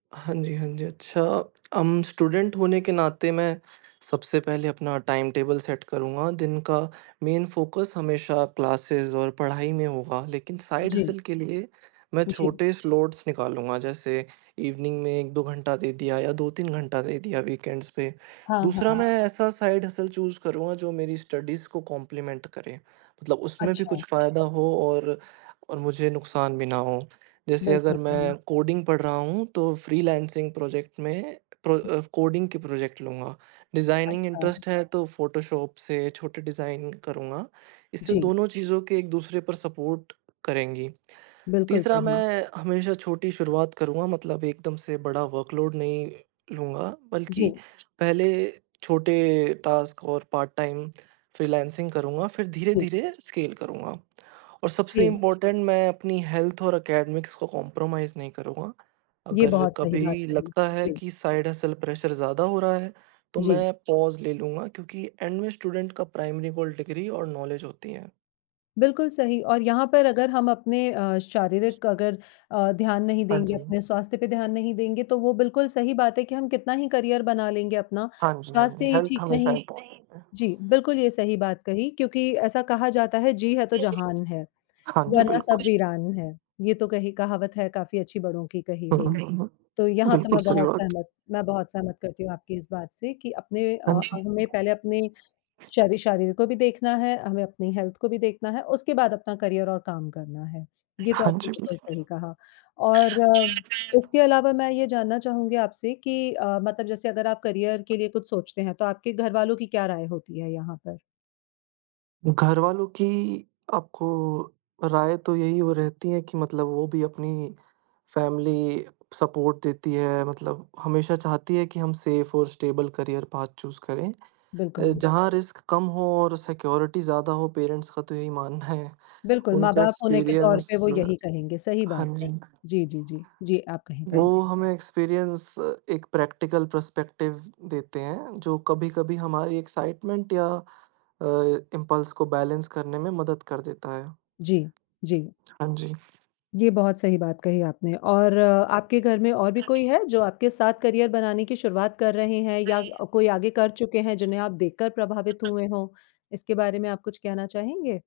हाँ जी हाँ जी, अच्छा अम, स्टुडेंट होने के नाते मैं सबसे पहले अपना टाइमटेबल सेट करूँगा। दिन का मेन फ़ोकस हमेशा क्लासेस और पढ़ाई में होगा। लेकिन साइड जी। हसल के लिए मैं जी। छोटे स्लॉट्स निकालूँगा। जैसे इवनिंग में 1-2 घंटा दे दिया या 2-3 घंटा दे दिया वीकेंड्स पे। हाँ, दूसरा, हाँ। मैं ऐसा साइड हसल चूज़ करूँगा जो मेरी स्टडीज़ को कॉम्प्लीमेंट करे। मतलब उसमें भी अच्छा। कुछ फायदा हो और और मुझे नुकसान भी ना हो। जैसे बिल्कुल अगर सही। मैं कोडिंग पढ़ रहा हूँ तो फ्रीलांसिंग प्रोजेक्ट में प्र अ, कोडिंग के प्रोजेक्ट लूँगा। डिजाइनिंग अच्छा। इंट्रेस्ट है तो फ़ोटोशॉप से छोटे डिज़ाइन करूँगा। इससे जी। दोनों चीज़ें एक-दूसरे पर सपोर्ट करेंगी। बिल्कुल तीसरा, सही। मैं हमेशा छोटी शुरुआत करूँगा। मतलब एकदम से बड़ा वर्कलोड नहीं लूँगा। बल्कि जी। पहले छोटे टॉस्क और पार्ट-टाइम फ्रीलांसिंग करूँगा फिर जी। धीरे-धीरे स्केल करूँगा। और सबसे जी। इम्पोर्टेंट मैं अपनी हेल्थ और एकेडेमिक्स को कोम्प्रोमाईज़ नहीं करूँगा। ये अगर बहुत सही बात कभी कही। लगता है जी। कि साइड हसल प्रेशर ज़्यादा हो रहा है तो जी। मैं पॉज ले लूँगा। क्योंकि एंड में स्टूडेंट का प्राइमरी गोल डिग्री और नॉलेज होती है। बिल्कुल सही और यहाँ पर अगर हम अपने अ, शारीरिक अगर अ, ध्यान नहीं हाँ देंगे, जी। अपने स्वास्थ्य पे ध्यान नहीं देंगे, तो वो बिल्कुल सही बात है कि हम कितना ही करियर बना लेंगे अपना हाँ जी, हाँ जी, स्वास्थ्य ही हेल्थ ठीक हमेशा नहीं इम्पोर्टेंट है। जी बिल्कुल ये सही बात कही क्योंकि ऐसा कहा जाता है, जी है तो जहान है हाँ जी, वरना सब बिल्कुल। वीरान है। ये तो कही कहावत है काफ़ी अच्छी बड़ों की कही हुँ, हुई। हुँ, हुँ। तो यहाँ तो बिल्कुल मैं सही बहुत बात है। सहमत मैं बहुत सहमत करती हूँ आपकी इस बात से कि अपने हाँ अ, जी। हमें पहले अपने श शरीर को भी देखना है, हमें अपनी हेल्थ को भी देखना है उसके बाद अपना करियर और काम करना है। ये तो हाँ आपने जी बिल्कुल बिल्कुल। सही कहा और उसके अलावा मैं ये जानना चाहूँगी आपसे कि अ, मतलब जैसे अगर आप करियर के लिए कुछ सोचते हैं तो आपके घरवालों की क्या राय होती है यहाँ पर? घर वालों की आपको राय तो यही हो रहती है कि मतलब वो भी अपनी फैमिली सपोर्ट देती है। मतलब हमेशा चाहती है कि हम सेफ और स्टेबल करियर पाथ चूज़ करें। अ, बिल्कुल। जहाँ रिस्क कम हो और सिक्योरिटी ज़्यादा हो, पेरेंट्स का तो यही मानना है। बिल्कुल, उनका माँ-बाप होने के तौर पर एक्सपीरियंस वो यही कहेंगे। सही हाँ बात है। जी। जी, जी, जी, जी, आप कहें वो कहें। हमें एक्सपीरियंस एक प्रैक्टिकल पर्सपेक्टिव देते हैं, जो कभी-कभी हमारी एक्साइटमेंट या अ, इम्पल्स को बैलेंस करने में मदद कर देता है। जी, जी। हाँ जी। ये बहुत सही बात कही आपने और आपके घर में और भी कोई है? जो आपके साथ करियर बनाने की शुरुआत कर रहे हैं या क कोई आगे कर चुके हैं जिन्हें आप देखकर प्रभावित हुए हों। इसके बारे में आप कुछ कहना चाहेंगे?